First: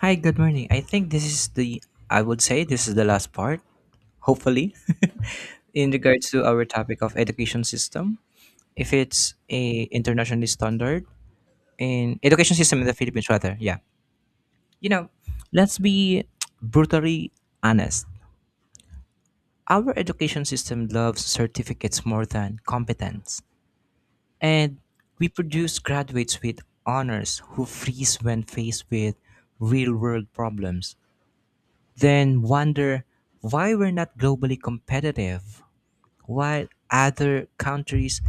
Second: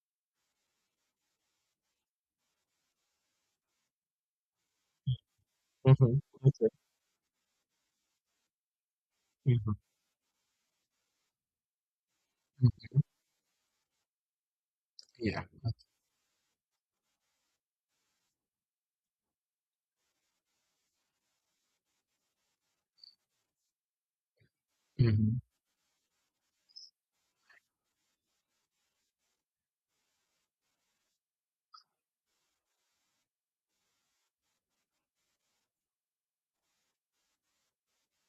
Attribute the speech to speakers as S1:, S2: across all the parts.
S1: Hi, good morning. I think this is I would say this is the last part, hopefully, in
S2: Mhm.
S1: regards to our
S2: Okay.
S1: topic of education system. If it's
S2: Mhm.
S1: a internationally standard in education system in the
S2: Mhm.
S1: Philippines, rather, yeah. You know,
S2: Yeah.
S1: let's be brutally honest. Our education system loves certificates more than competence, and we
S2: Mhm.
S1: produce graduates with honors who freeze when faced with real-world problems then wonder why we're not globally competitive while other countries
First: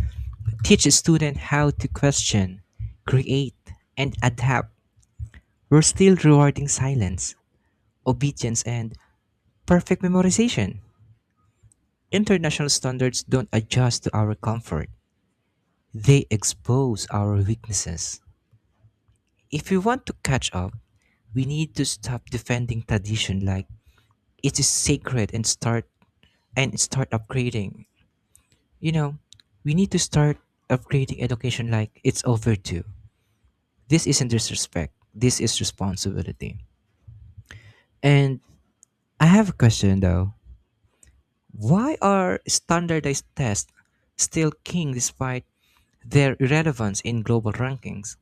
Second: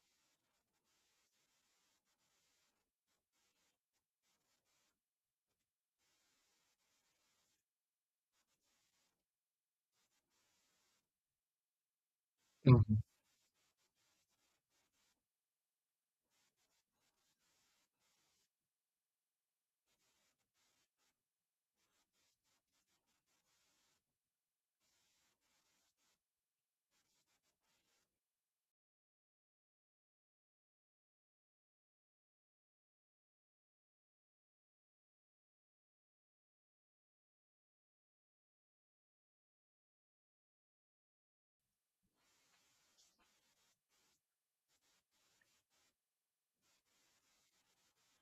S1: teach a student how to question, create, and adapt. We're still rewarding silence, obedience, and perfect memorization. International
S2: Mhm.
S1: standards don't adjust to our comfort, they expose our weaknesses. If we want to catch up, we need to stop defending tradition like it is sacred and start upgrading. You know, we need to start upgrading education like it's overdue. This isn't disrespect, this is responsibility. And I have a question though. Why are standardized tests still king despite their irrelevance in global rankings?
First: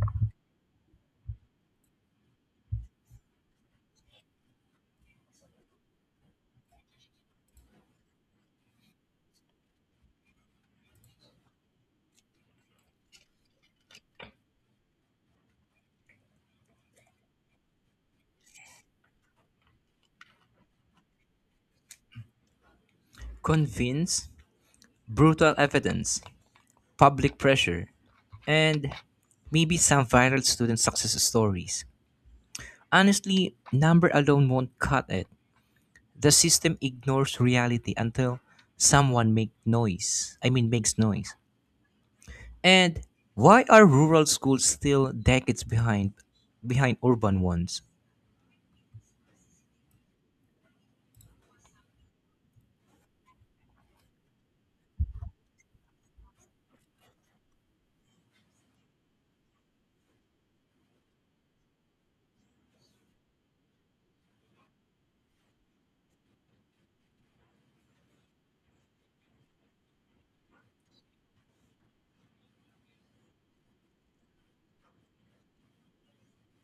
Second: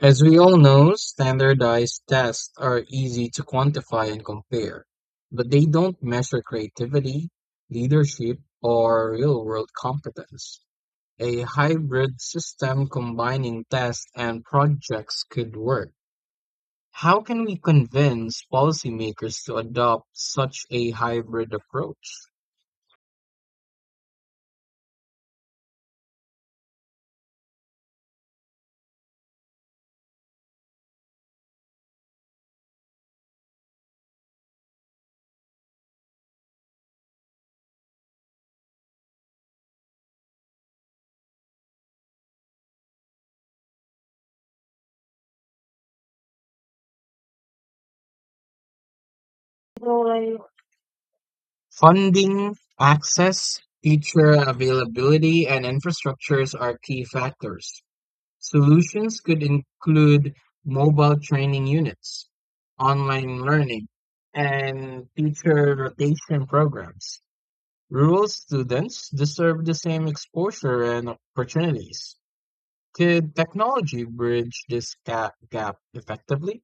S2: As we all know, standardized tests are easy to quantify and compare, but they don't measure creativity, leadership, or real-world competence. A hybrid system combining tests and projects could work. How can we convince policymakers to adopt such a hybrid approach?
S1: Convince, brutal evidence, public pressure, and maybe some viral student success stories. Honestly, number alone won't cut it. The system ignores reality until someone make noise. I mean makes noise. And why are rural schools still decades behind urban ones?
S2: Funding, access, teacher availability, and infrastructures are key factors. Solutions could include mobile training units, online learning, and teacher rotation programs. Rural students deserve the same exposure and opportunities. Could technology bridge this gap effectively?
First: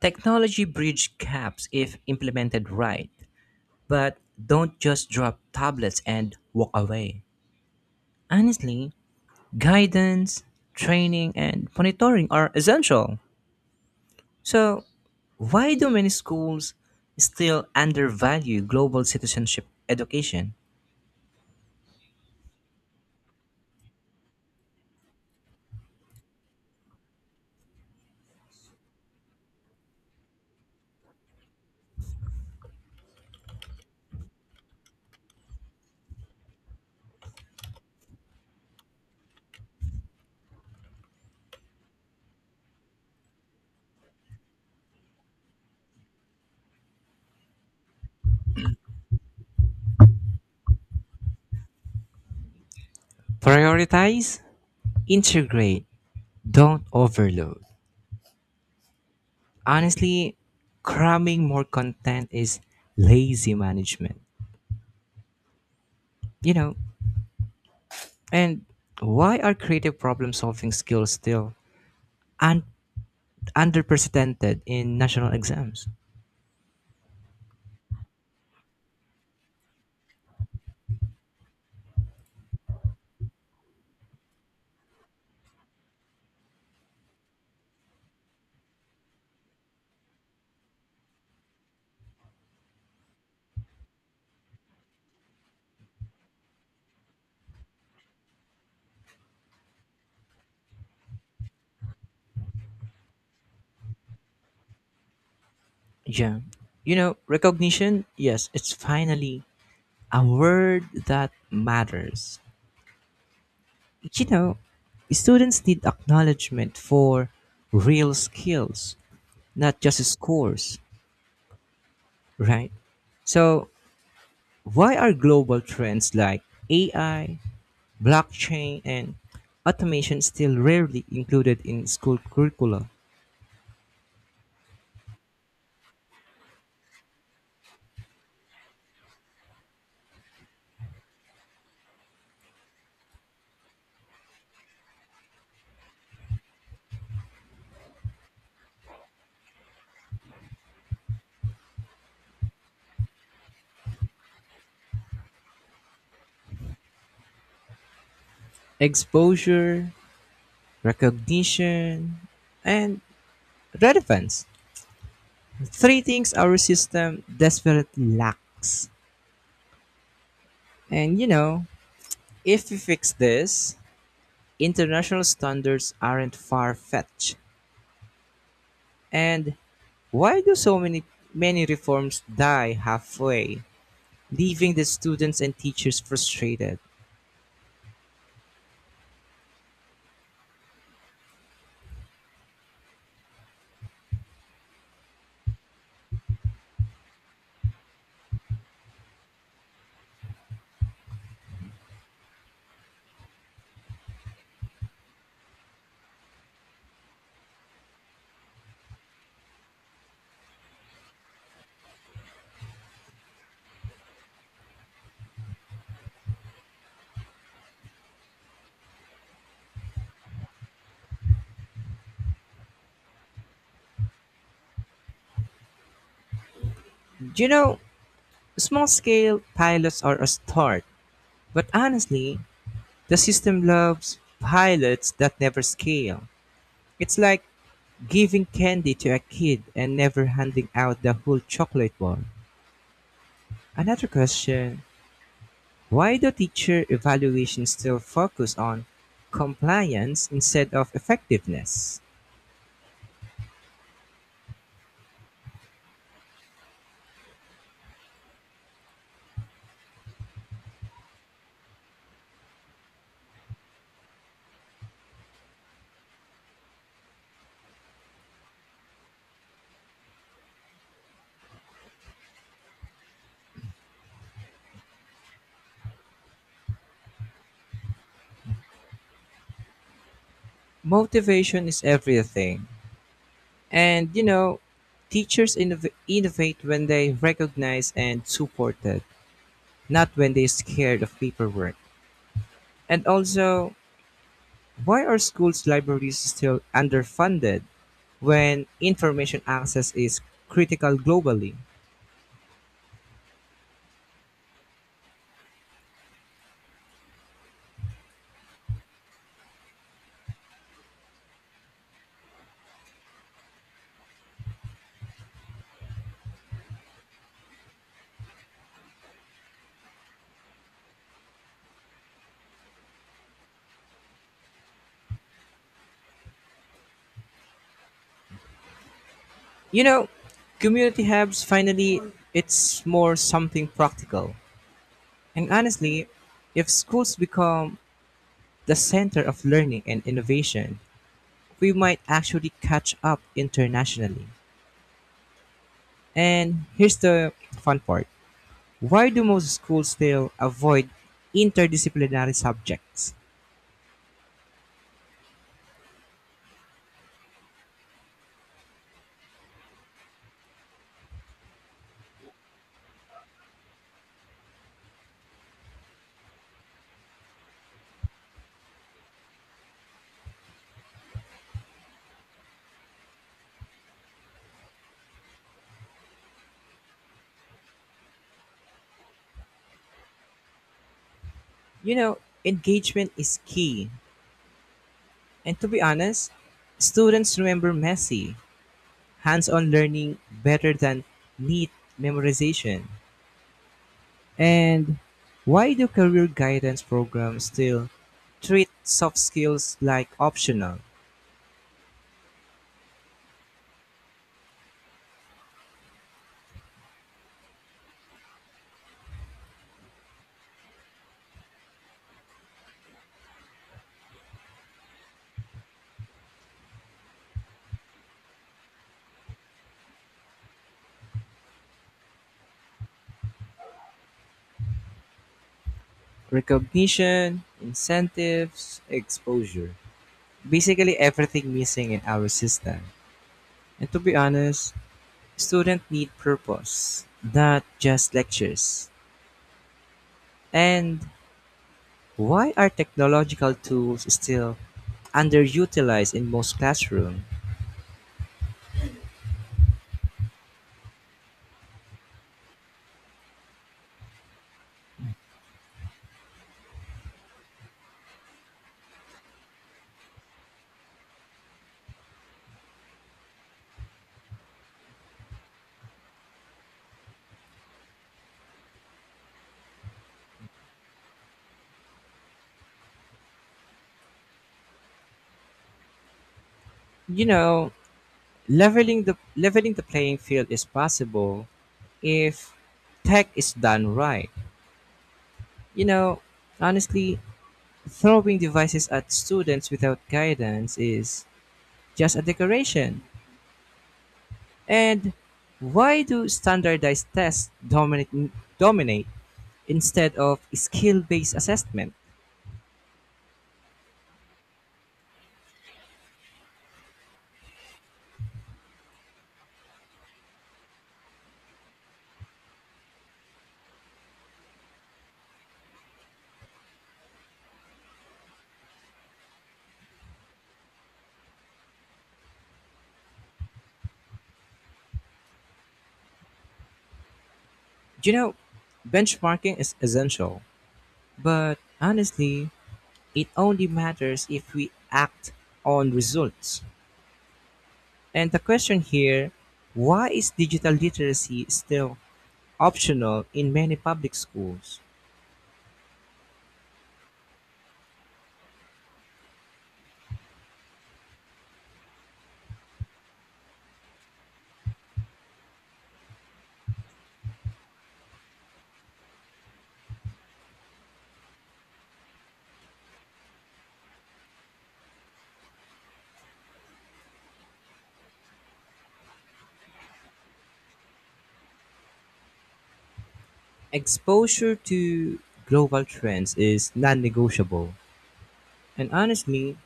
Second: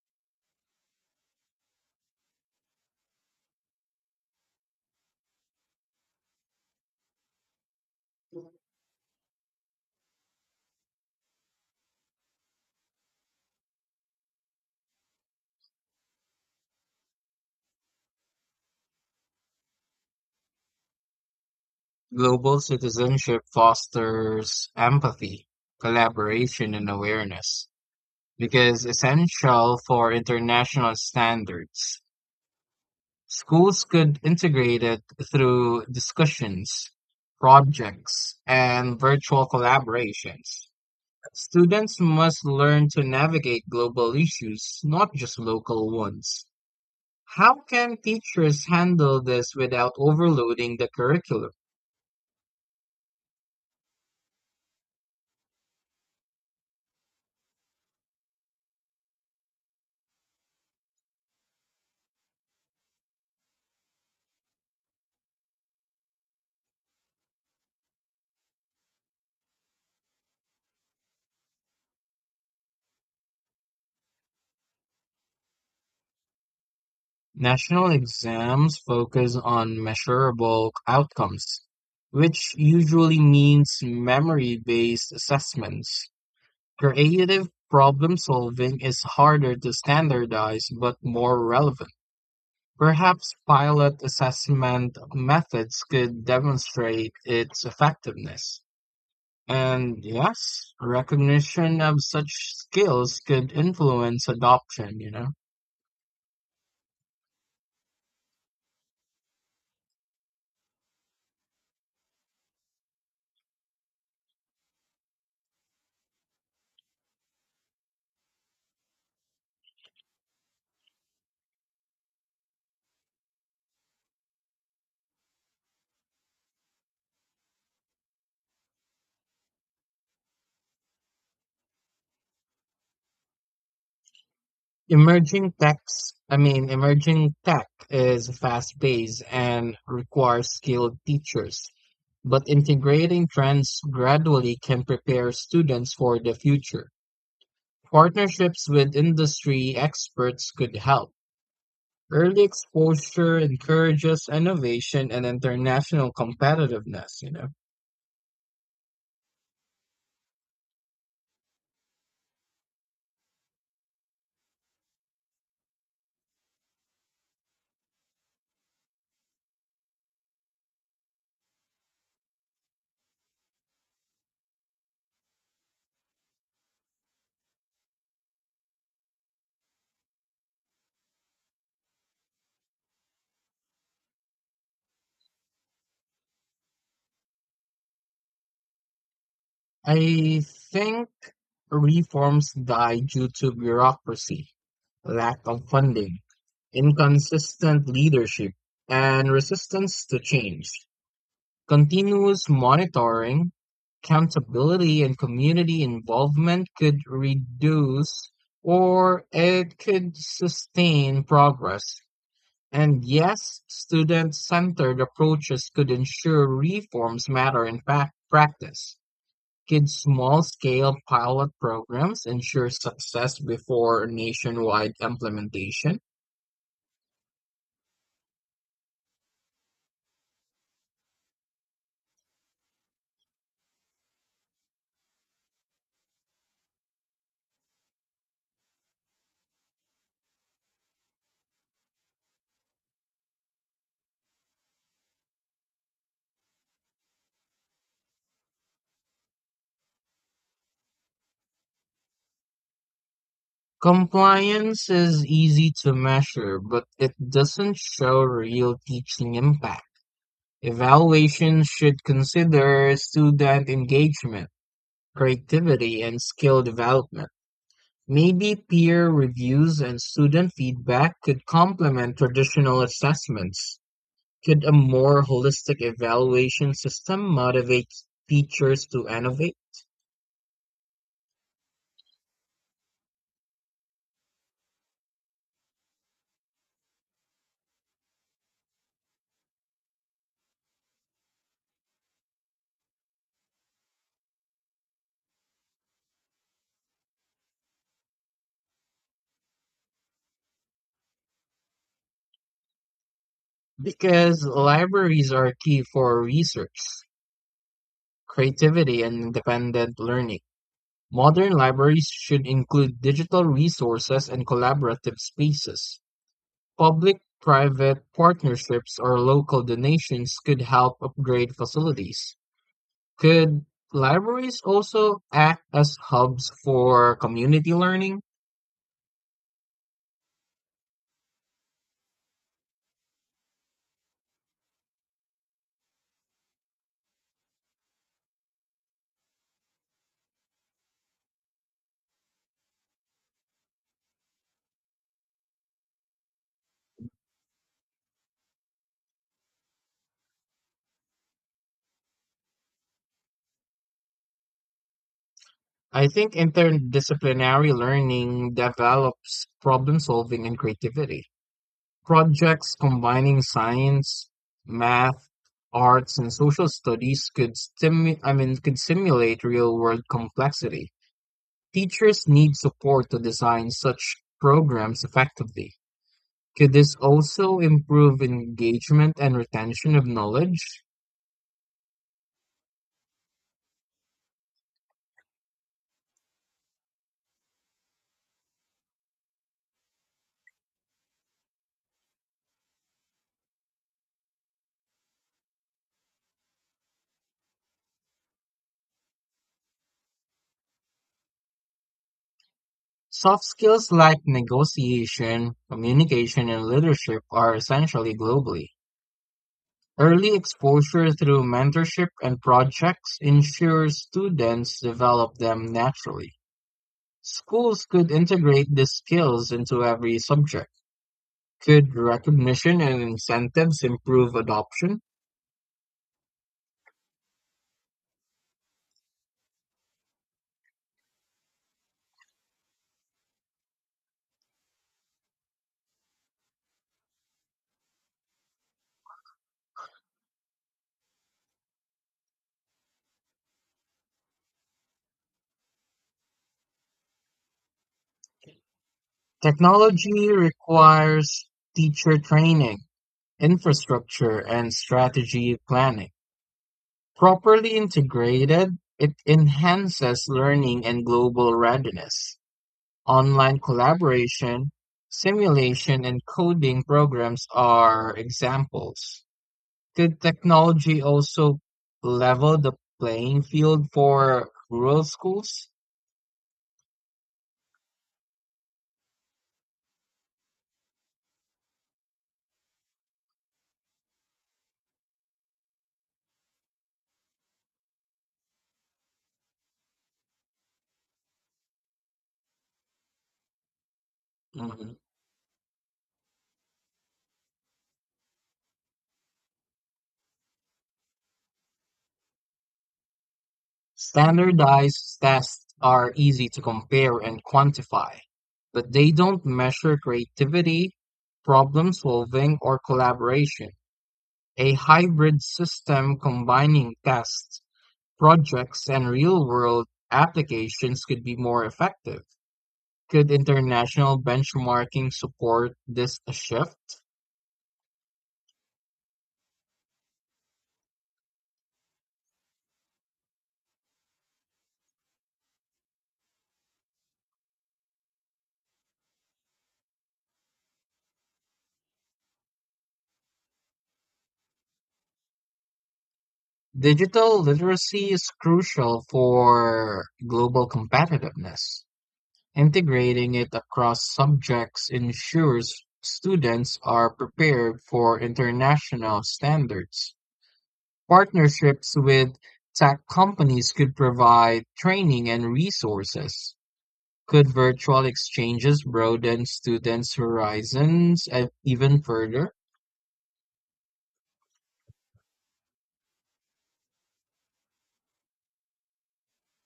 S1: Technology bridge gaps if implemented right, but don't just drop tablets and walk away. Honestly, guidance, training and monitoring are essential. So, why do many schools still undervalue global citizenship education?
S2: Global citizenship fosters empathy, collaboration, and awareness. Because essential for international standards, schools could integrate it through discussions, projects, and virtual collaborations. Students must learn to navigate global issues, not just local ones. How can teachers handle this without overloading the curriculum?
S1: Prioritize, integrate, don't overload. Honestly, cramming more content is lazy management. You know, and why are creative problem solving skills still un- underrepresented in national exams?
S2: National exams focus on measurable outcomes, which usually means memory-based assessments. Creative problem solving is harder to standardize but more relevant. Perhaps pilot assessment methods could demonstrate its effectiveness. And yes, recognition of such skills could influence adoption, you know.
S1: Yeah. Recognition, yes, it's finally a word that matters. You know, Students need acknowledgement for real skills, not just scores. Right. So, why are global trends like AI, blockchain, and automation still rarely included in school curricula?
S2: Emerging tech is fast-paced and requires skilled teachers, but integrating trends gradually can prepare students for the future. Partnerships with industry experts could help. Early exposure encourages innovation and international competitiveness, you know.
S1: Exposure, recognition, and relevance. Three things our system desperately lacks. And you know, if we fix this, international standards aren't far fetched. And why do so many reforms die halfway, leaving the students and teachers frustrated?
S2: I think reforms die due to bureaucracy, lack of funding inconsistent leadership, and resistance to change. Continuous monitoring, accountability, and community involvement could reduce or it could sustain progress. And yes, student centered approaches could ensure reforms matter in fact practice. Could small scale pilot programs ensure success before nationwide implementation?
S1: You know, Small scale pilots are a start, but honestly, the system loves pilots that never scale. It's like giving candy to a kid and never handing out the whole chocolate bar. Another question: why do teacher evaluations still focus on compliance instead of effectiveness?
S2: Compliance is easy to measure, but it doesn't show real teaching impact. Evaluations should consider student engagement, creativity, and skill development. Maybe peer reviews and student feedback could complement traditional assessments. Could a more holistic evaluation system motivate teachers to innovate?
S1: Motivation is everything. And you know, Teachers innovate when they recognize and support it, not when they're scared of paperwork. And also, why are schools' libraries still underfunded when information access is critical globally?
S2: Because libraries are key for research, creativity, and independent learning. Modern libraries should include digital resources and collaborative spaces. Public-private partnerships or local donations could help upgrade facilities. Could libraries also act as hubs for community learning?
S1: You know, Community hubs finally, it's more something practical. And honestly, if schools become the center of learning and innovation, we might actually catch up internationally. And here's the fun part. Why do most schools still avoid interdisciplinary subjects?
S2: I think interdisciplinary learning develops problem solving and creativity. Projects combining science, math, arts, and social studies could could simulate real-world complexity. Teachers need support to design such programs effectively. Could this also improve engagement and retention of knowledge?
S1: You know, Engagement is key. And to be honest, students remember messy, hands on learning better than neat memorization. And why do career guidance programs still treat soft skills like optional?
S2: Soft skills like negotiation, communication, and leadership are essentially globally. Early exposure through mentorship and projects ensures students develop them naturally. Schools could integrate these skills into every subject. Could recognition and incentives improve adoption?
S1: Recognition, incentives, exposure. Basically, everything missing in our system. And to be honest, students need purpose, not just lectures. And why are technological tools still underutilized in most classrooms?
S2: Technology requires teacher training, infrastructure, and strategy planning. Properly integrated, it enhances learning and global readiness. Online collaboration, simulation, and coding programs are examples. Could technology also level the playing field for rural schools?
S1: You know, leveling the playing field is possible if tech is done right. You know, honestly, throwing devices at students without guidance is just a decoration.
S2: Mhm.
S1: And why do standardized tests dominate instead of skill based assessment?
S2: Standardized tests are easy to compare and quantify, but they don't measure creativity, problem solving, or collaboration. A hybrid system combining tests projects and real-world applications could be more effective. Could international benchmarking support this shift?
S1: You know, Benchmarking is essential, but honestly, it only matters if we act on results. And the question here: why is digital literacy still optional in many public schools?
S2: Digital literacy is crucial for global competitiveness. Integrating it across subjects ensures students are prepared for international standards. Partnerships with tech companies could provide training and resources. Could virtual exchanges broaden students' horizons even further?
S1: Exposure to global trends is non negotiable. And honestly,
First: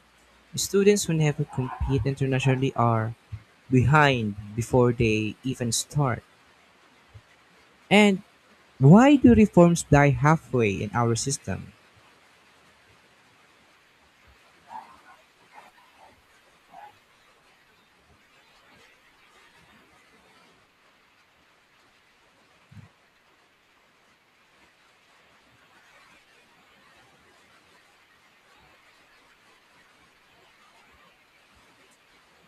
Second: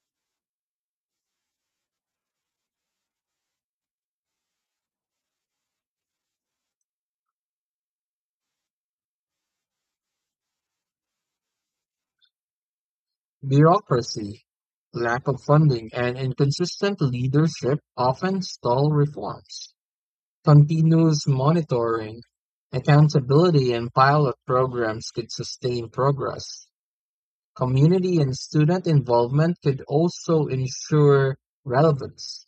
S1: students who never compete internationally are behind before they even start. And why do reforms die halfway in our system?
S2: Bureaucracy, lack of funding, and inconsistent leadership often stall reforms. Continuous monitoring, accountability, and pilot programs could sustain progress. Community and student involvement could also ensure relevance.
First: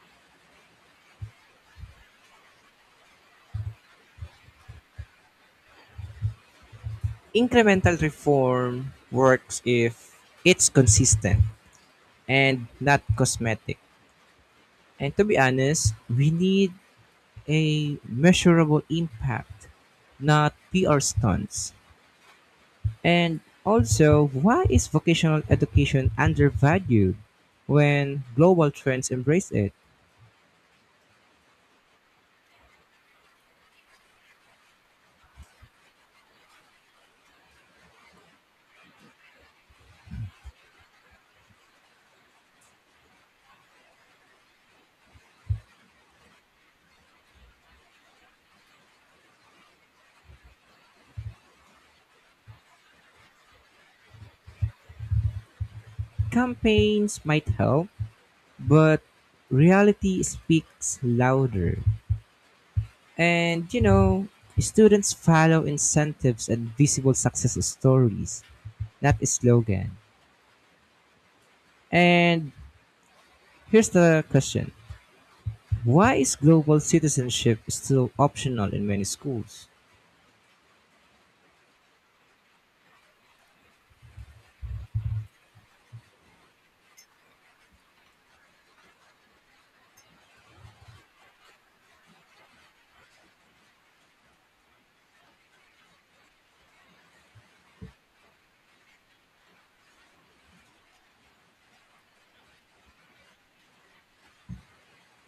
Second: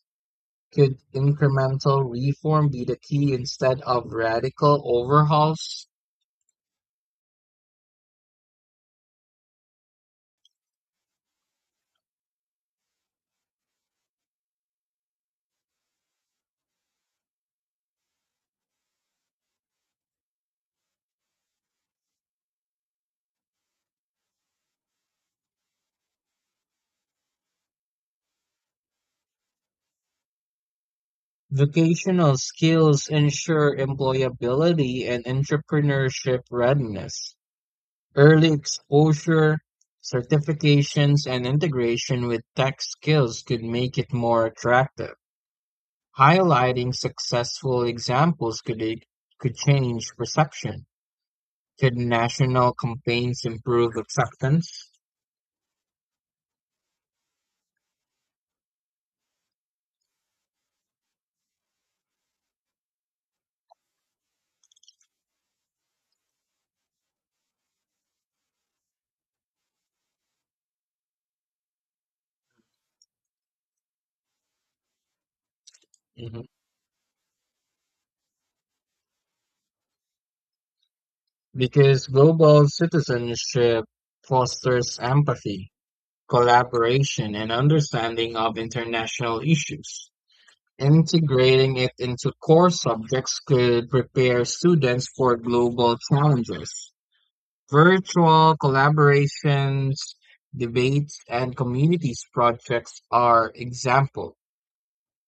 S2: Could incremental reform be the key instead of radical overhauls?
S1: Incremental reform works if it's consistent and not cosmetic. And to be honest, we need a measurable impact, not PR stunts. And also, why is vocational education undervalued when global trends embrace it?
S2: Vocational skills ensure employability and entrepreneurship readiness. Early exposure, certifications, and integration with tech skills could make it more attractive. Highlighting successful examples could change perception. Could national campaigns improve acceptance?
S1: Campaigns might help, but reality speaks louder. And you know, Students follow incentives and visible success stories, not slogan. And here's the question. Why is
S2: Mhm.
S1: global citizenship still optional in many schools?
S2: Because global citizenship fosters empathy. Collaboration and understanding of international issues. Integrating it into core subjects could prepare students for global challenges. Virtual collaborations, debates, and communities projects are examples.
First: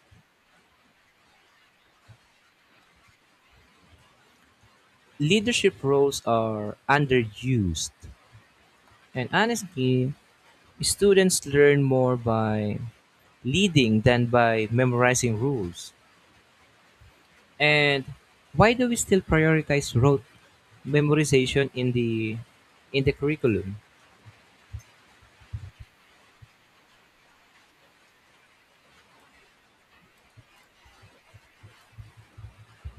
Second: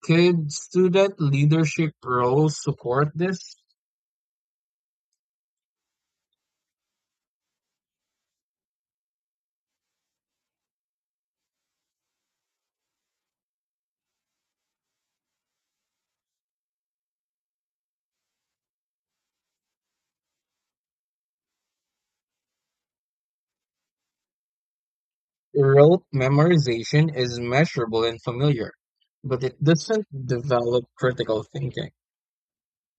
S2: Could student leadership roles support this?
S1: Leadership roles are underused. And honestly, students learn more by leading than by memorizing rules. And why do we still prioritize rote memorization in the curriculum?
S2: Rote memorization is measurable and familiar, but it doesn't develop critical thinking.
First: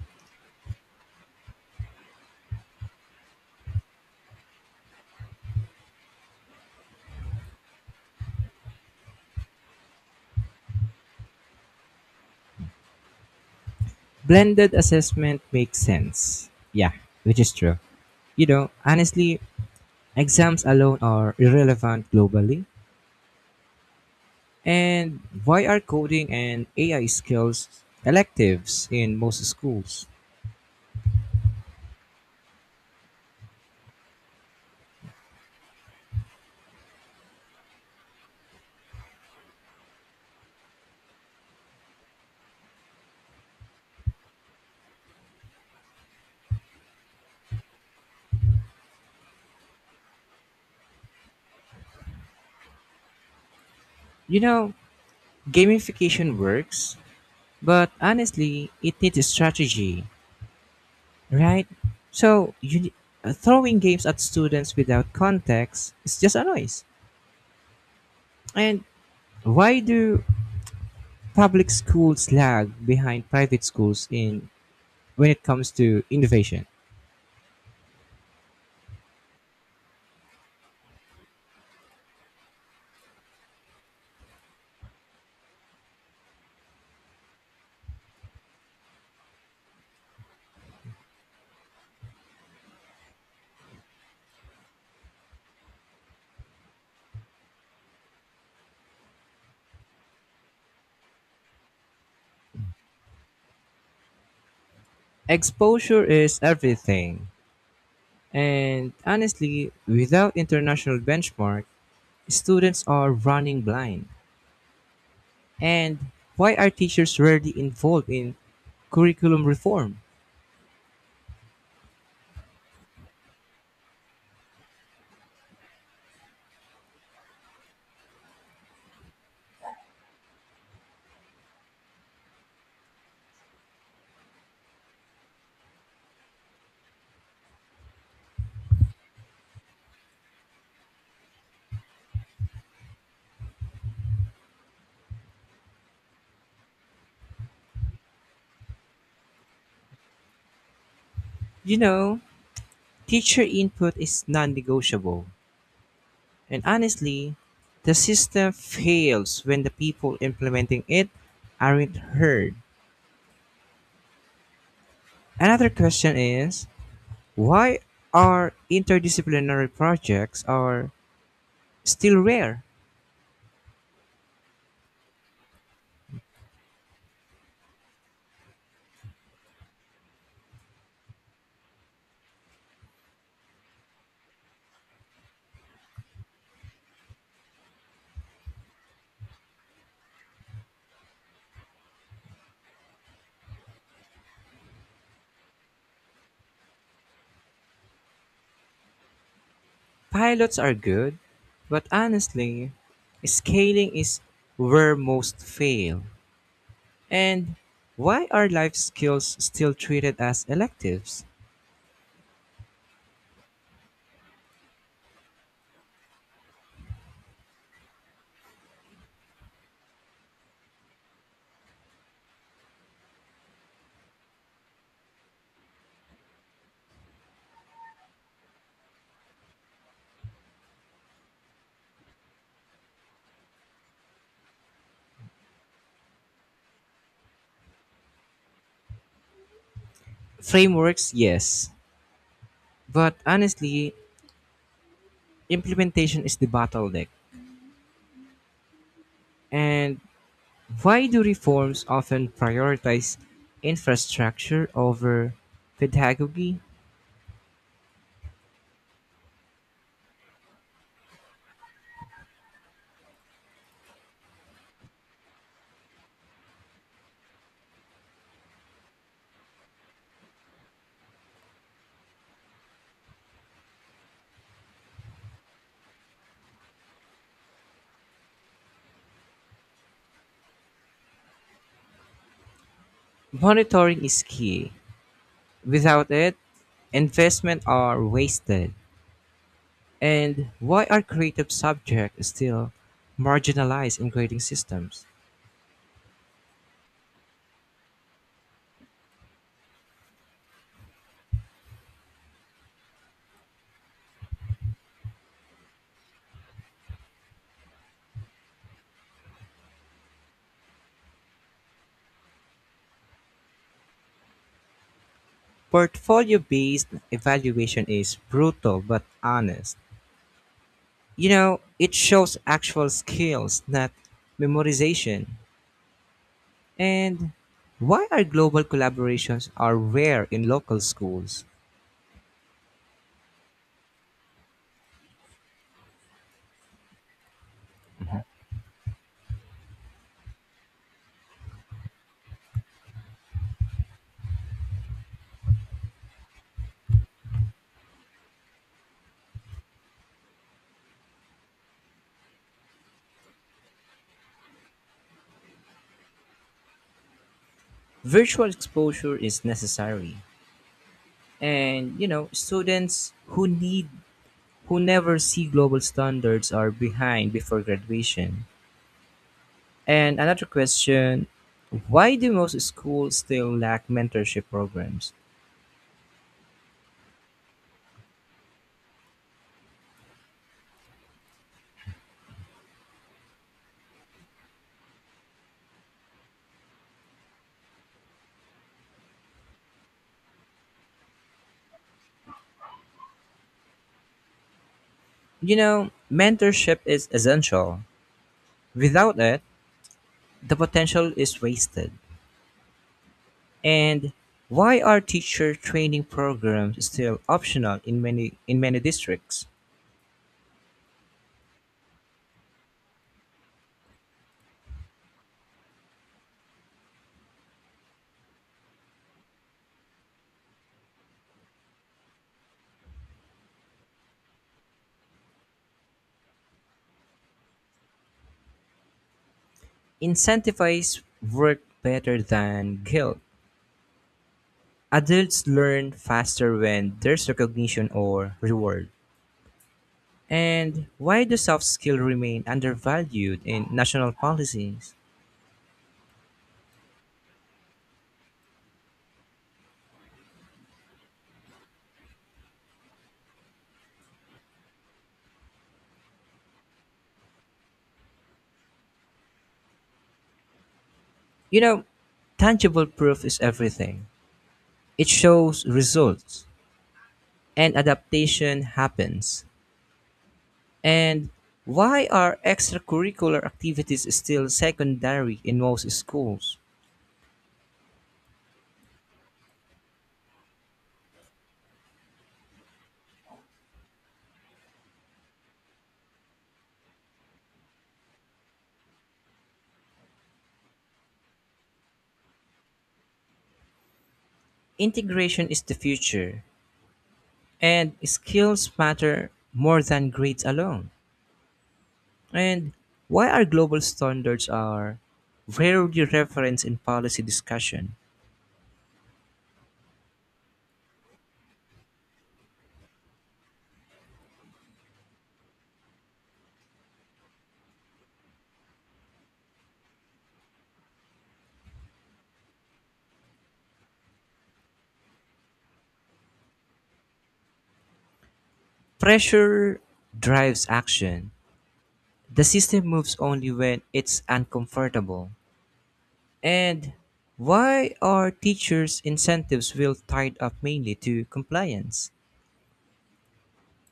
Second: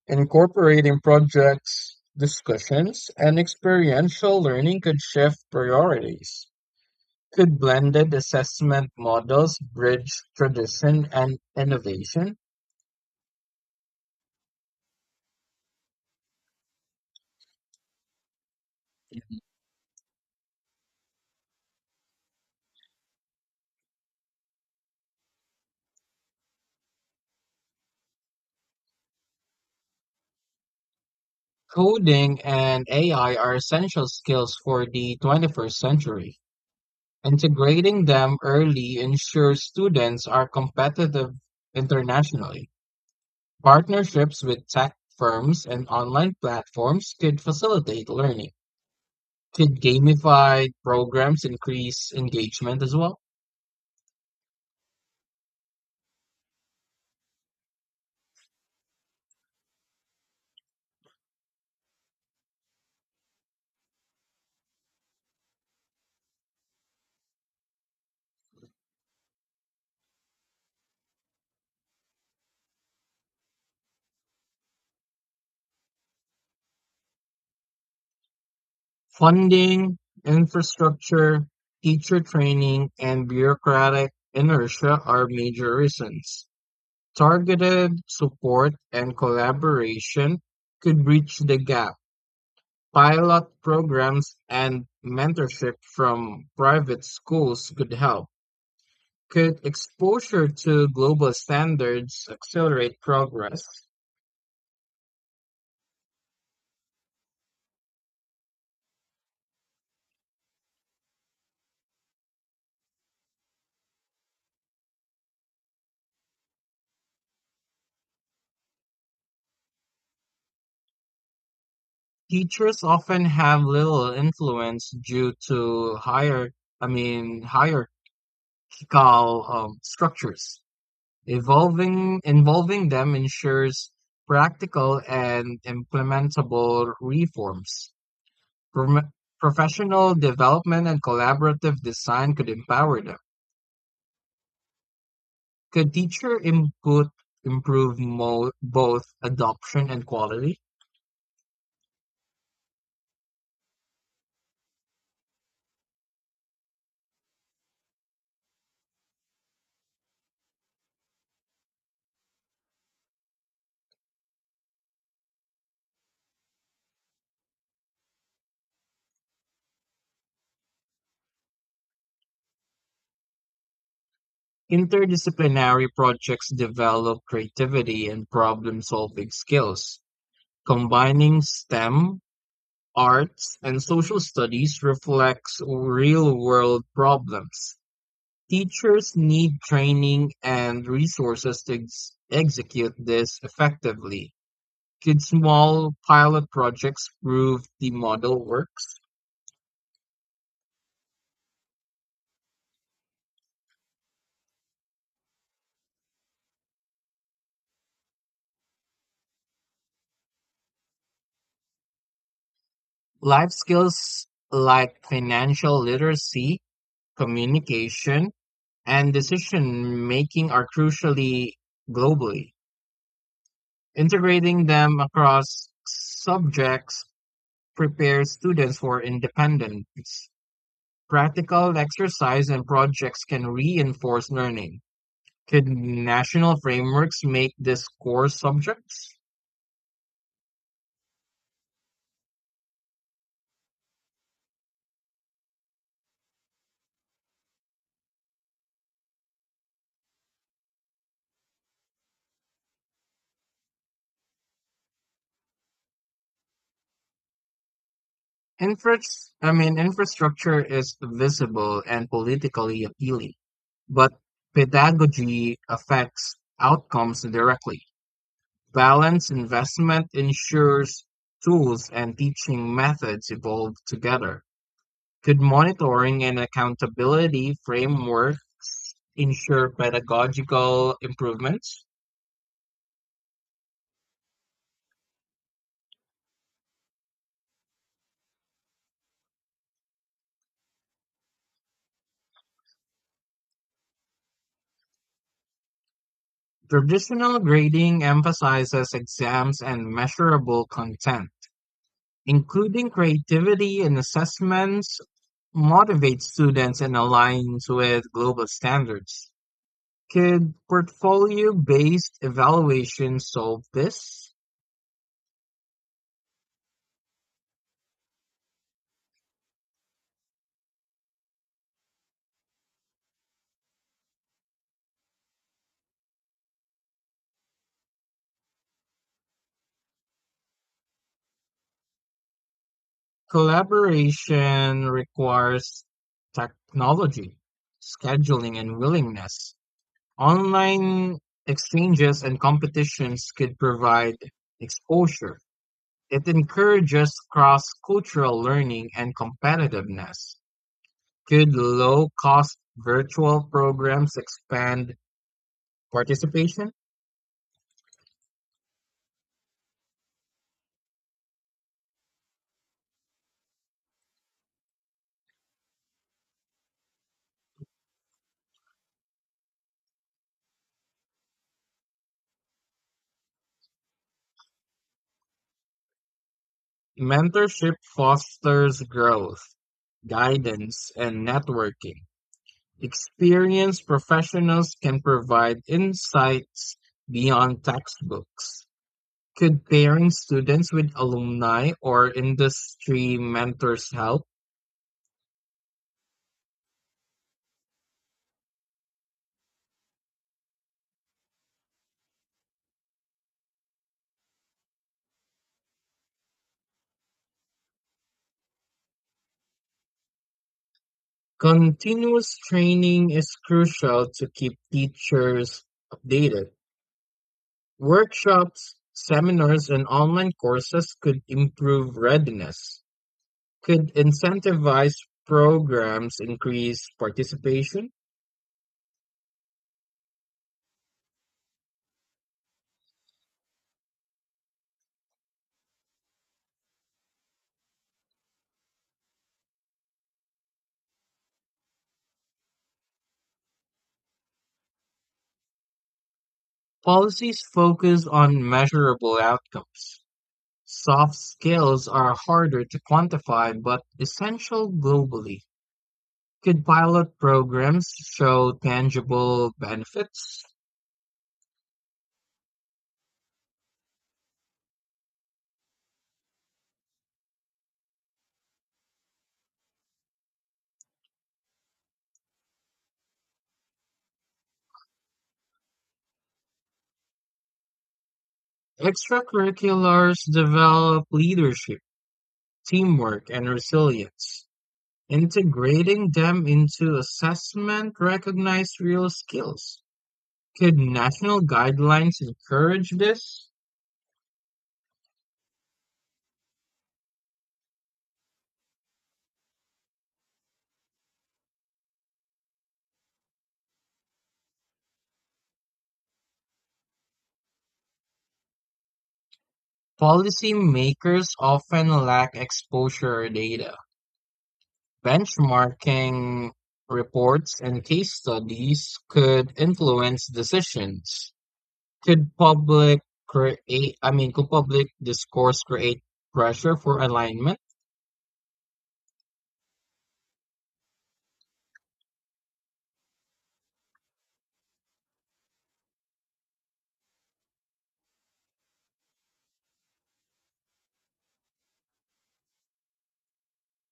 S2: Incorporating projects, discussions, and experiential learning could shift priorities. Could blended assessment models bridge tradition and innovation?
S1: Blended assessment makes sense. Yeah, which is true. You know, honestly, exams alone are irrelevant globally. And why are coding and AI skills electives in most schools?
S2: Coding and AI are essential skills for the 21st century. Integrating them early ensures students are competitive internationally. Partnerships with tech firms and online platforms could facilitate learning. Could gamified programs increase engagement as well?
S1: You know, Gamification works, but honestly, it needs a strategy, right? So, throwing games at students without context is just a noise. And why do public schools lag behind private schools in when it comes to innovation?
S2: Funding, infrastructure, teacher training, and bureaucratic inertia are major reasons. Targeted support and collaboration could bridge the gap. Pilot programs and mentorship from private schools could help. Could exposure to global standards accelerate progress?
S1: Exposure is everything. And honestly, without international benchmark, students are running blind. And why are teachers rarely involved in curriculum reform?
S2: Teachers often have little influence due to hierarchical structures. Involving them ensures practical and implementable reforms. Prom- Professional development and collaborative design could empower them. Could teacher input improve both adoption and quality?
S1: You know, Teacher input is non-negotiable. And honestly, the system fails when the people implementing it aren't heard. Another question is, why are interdisciplinary projects or still rare?
S2: Interdisciplinary projects develop creativity and problem-solving skills. Combining STEM, arts, and social studies reflects real-world problems. Teachers need training and resources to execute this effectively. Could small pilot projects prove the model works?
S1: Pilots are good, but honestly, scaling is where most fail. And why are life skills still treated as electives?
S2: Life skills like financial literacy, communication, and decision making are crucially globally. Integrating them across subjects prepares students for independence. Practical exercise and projects can reinforce learning. Could national frameworks make this core subjects?
S1: Frameworks, yes, but honestly, implementation is the bottleneck. And why do reforms often prioritize infrastructure over pedagogy?
S2: Infra- Infrastructure is visible and politically appealing, but pedagogy affects outcomes directly. Balanced investment ensures tools and teaching methods evolve together. Could monitoring and accountability framework ensure pedagogical improvements?
S1: Monitoring is key. Without it, investment are wasted. And why are creative subjects still marginalized in grading systems?
S2: Traditional grading emphasizes exams and measurable content. Including creativity in assessments motivates students and aligns with global standards. Could portfolio based evaluation solve this?
S1: Portfolio based evaluation is brutal but honest. It shows actual skills, not memorization. And why are global collaborations are rare in local schools?
S2: Collaboration requires technology, scheduling, and willingness. Online exchanges and competitions could provide exposure. It encourages cross cultural learning and competitiveness. Could low cost virtual programs expand participation?
S1: Virtual exposure is necessary. Students who never see global standards are behind before graduation. And another question: why do most schools still lack mentorship programs?
S2: Mentorship fosters growth, guidance, and networking. Experienced professionals can provide insights beyond textbooks. Could pairing students with alumni or industry mentors help?
S1: Mentorship is essential. Without it, the potential is wasted. And why are teacher training programs still optional in many districts?
S2: Continuous training is crucial to keep teachers updated. Workshops, seminars, and online courses could improve readiness. Could incentivize programs increase participation?
S1: Incentivize work better than guilt. Adults learn faster when there's recognition or reward. And why do soft skill remain undervalued in national policies?
S2: Policies focus on measurable outcomes. Soft skills are harder to quantify but essential globally. Could pilot programs show tangible benefits?
S1: You know, Tangible proof is everything. It shows results and adaptation happens. And why are extracurricular activities still secondary in most schools?
S2: Extracurriculars develop leadership, teamwork, and resilience. Integrating them into assessment recognized real skills. Could national guidelines encourage this?
S1: Integration is the future, and skills matter more than grades alone. And why are global standards are rarely referenced in policy discussion?
S2: Policymakers often lack exposure or data. Benchmarking reports and case studies could influence decisions. Could public create, I mean, could public discourse create pressure for alignment?
S1: Pressure drives action. The system moves only when it's uncomfortable. And why are teachers' incentives will tied up mainly to compliance?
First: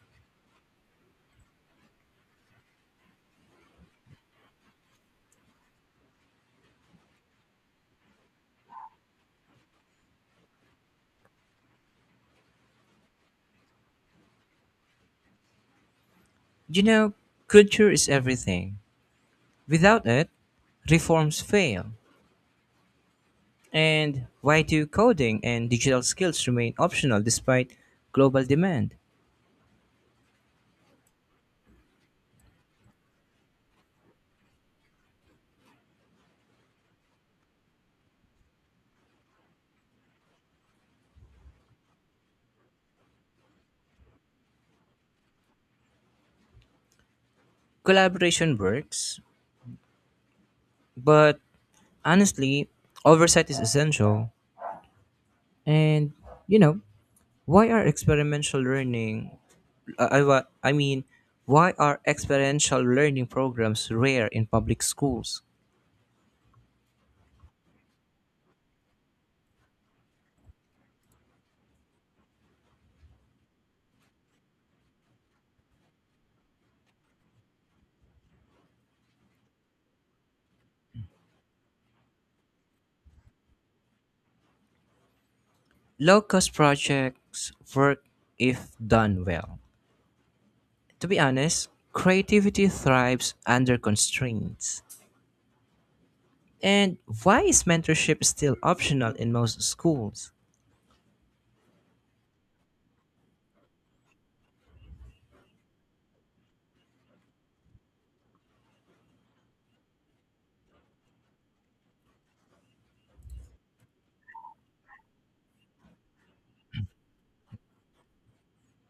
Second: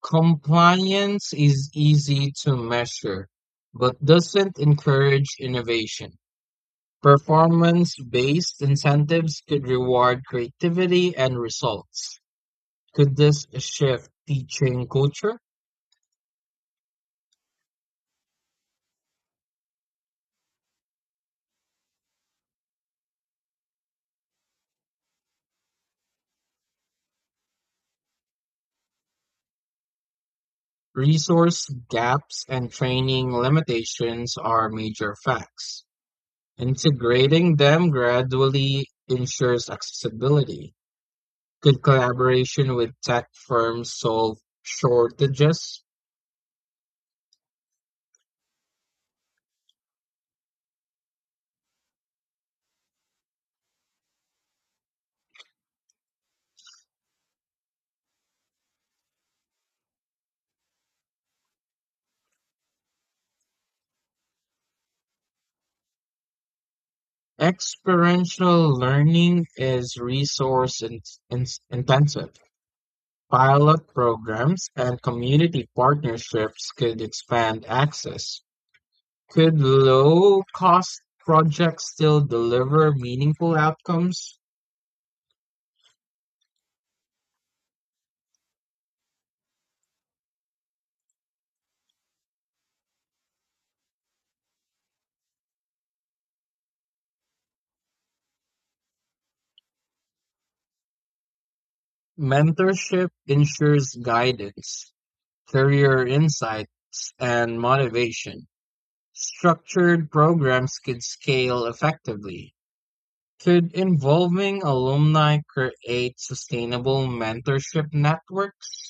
S2: Compliance is easy to measure, but doesn't encourage innovation. Performance-based incentives could reward creativity and results. Could this shift teaching culture?
S1: You know, Culture is everything. Without it, reforms fail. And why do coding and digital skills remain optional despite global demand?
S2: Resource gaps and training limitations are major facts. Integrating them gradually ensures accessibility. Could collaboration with tech firms solve shortages?
S1: Collaboration works, but honestly, oversight is essential. And you know, why are experimental learning I, wa- I mean, why are experiential learning programs rare in public schools?
S2: Experiential learning is resource intensive. Pilot programs and community partnerships could expand access. Could low cost projects still deliver meaningful outcomes?
S1: Low cost projects work if done well. To be honest, creativity thrives under constraints. And why is mentorship still optional in most schools?
S2: Mentorship ensures guidance, career insights, and motivation. Structured programs could scale effectively. Could involving alumni create sustainable mentorship networks?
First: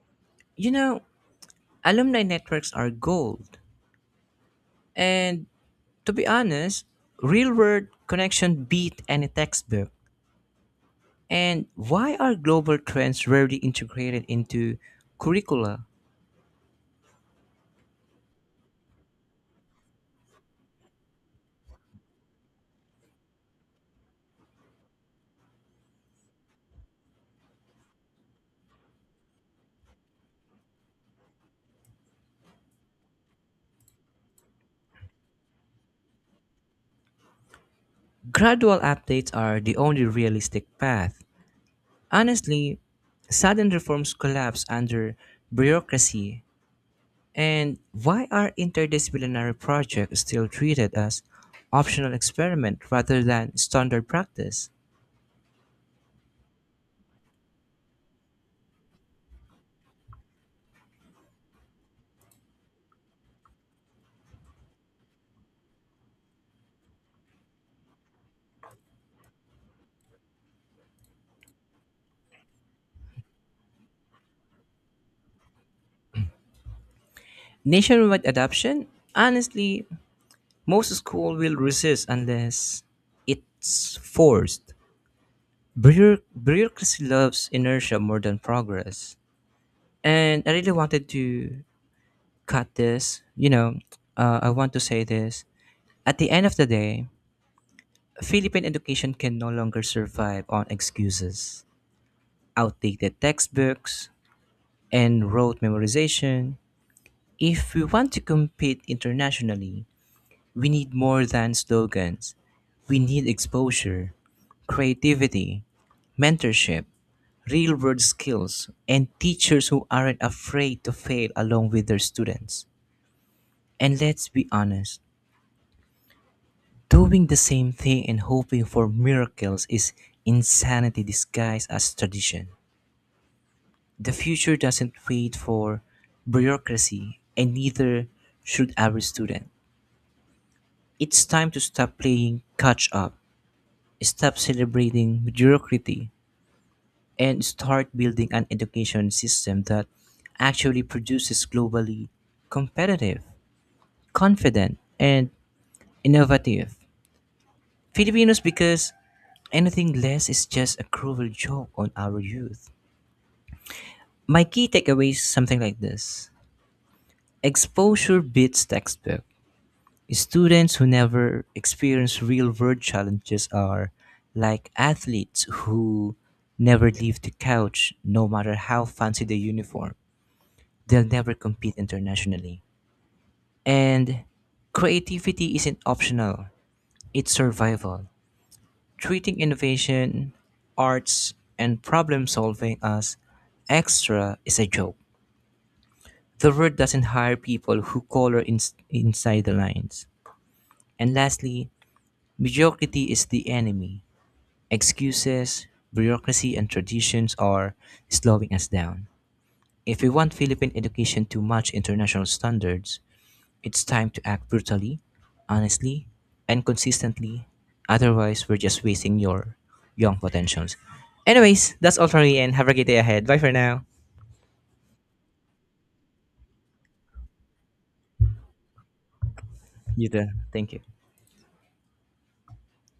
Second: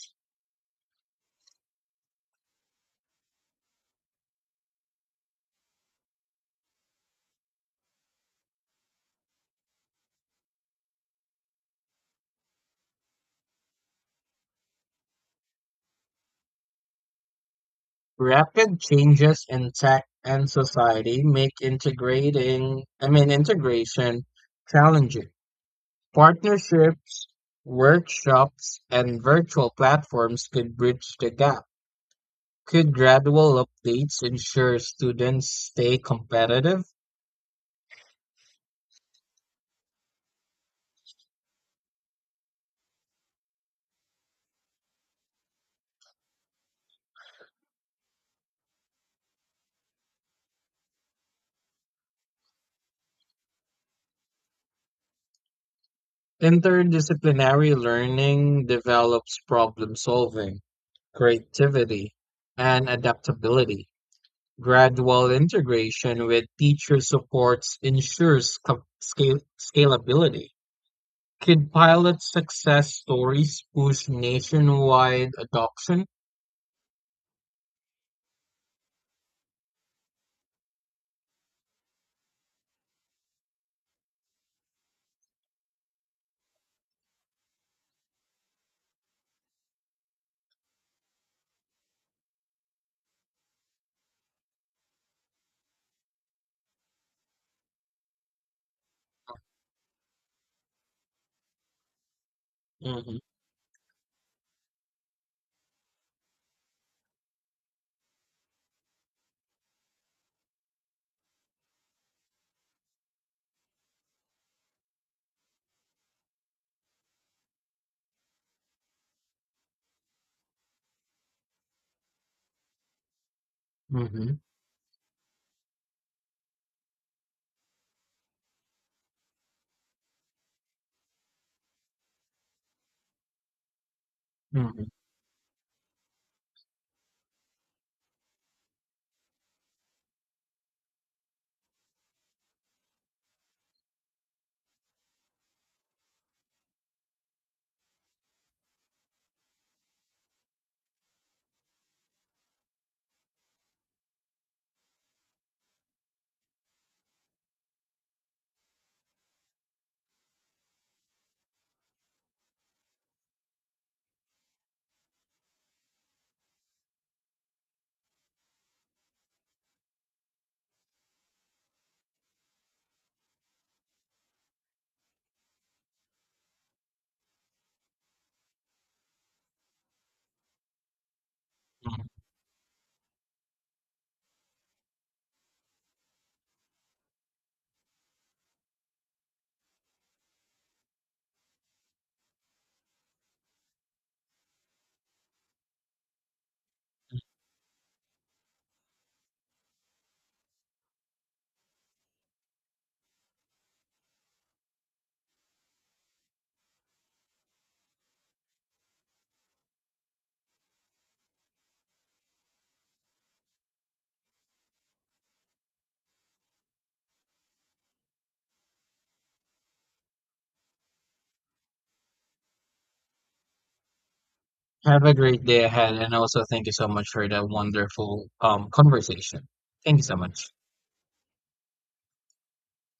S1: You know, Alumni networks are gold. And to be honest, real world connection beat any textbook. And why are global trends rarely integrated into curricula?
S2: Rapid changes in tech and society make integration challenging. Partnerships, workshops, and virtual platforms could bridge the gap. Could gradual updates ensure students stay competitive?
S1: Gradual updates are the only realistic path. Honestly, sudden reforms collapse under bureaucracy. And why are interdisciplinary projects still treated as optional experiment rather than standard practice?
S2: Interdisciplinary learning develops problem solving, creativity, and adaptability. Gradual integration with teacher supports ensures scalability. Could pilot success stories push nationwide adoption?
S1: Nationwide adoption? Honestly, most schools will resist unless it's forced. Bureaucracy loves inertia more than progress. And I really wanted to cut this. I want to say this. At the end of the day, Philippine education can no longer survive on excuses,
S2: Hmm.
S1: outdated textbooks, and rote memorization. If we want to compete internationally, we need more than slogans. We need exposure, creativity, mentorship, real world skills, and teachers who aren't afraid to fail along with their students. And let's
S2: Hmm.
S1: be honest, doing the same thing and hoping for miracles is insanity disguised as tradition. The future
S2: Hmm.
S1: doesn't wait for bureaucracy, and neither should every student. It's time to stop playing catch up, stop celebrating mediocrity, and start building an education system that actually produces globally competitive, confident, and innovative Filipinos, because anything less is just a cruel joke on our youth. My key takeaway is something like this. Exposure beats textbook. Students who never experience real world challenges are like athletes who never leave the couch no matter how fancy the uniform. They'll never compete internationally. And creativity isn't optional, it's survival. Treating innovation, arts, and problem solving as extra is a joke. The world doesn't hire people who color inside the lines. And lastly, mediocrity is the enemy. Excuses, bureaucracy, and traditions are slowing us down. If we want Philippine education to match international standards, it's time to act brutally, honestly, and consistently. Otherwise, we're just wasting your young potentials. Anyways, that's all for me and have a great day ahead. Bye for now.
S2: Have a great day ahead, and also thank you so much for that wonderful conversation. Thank you
S1: You
S2: so
S1: too.
S2: much.
S1: Thank you.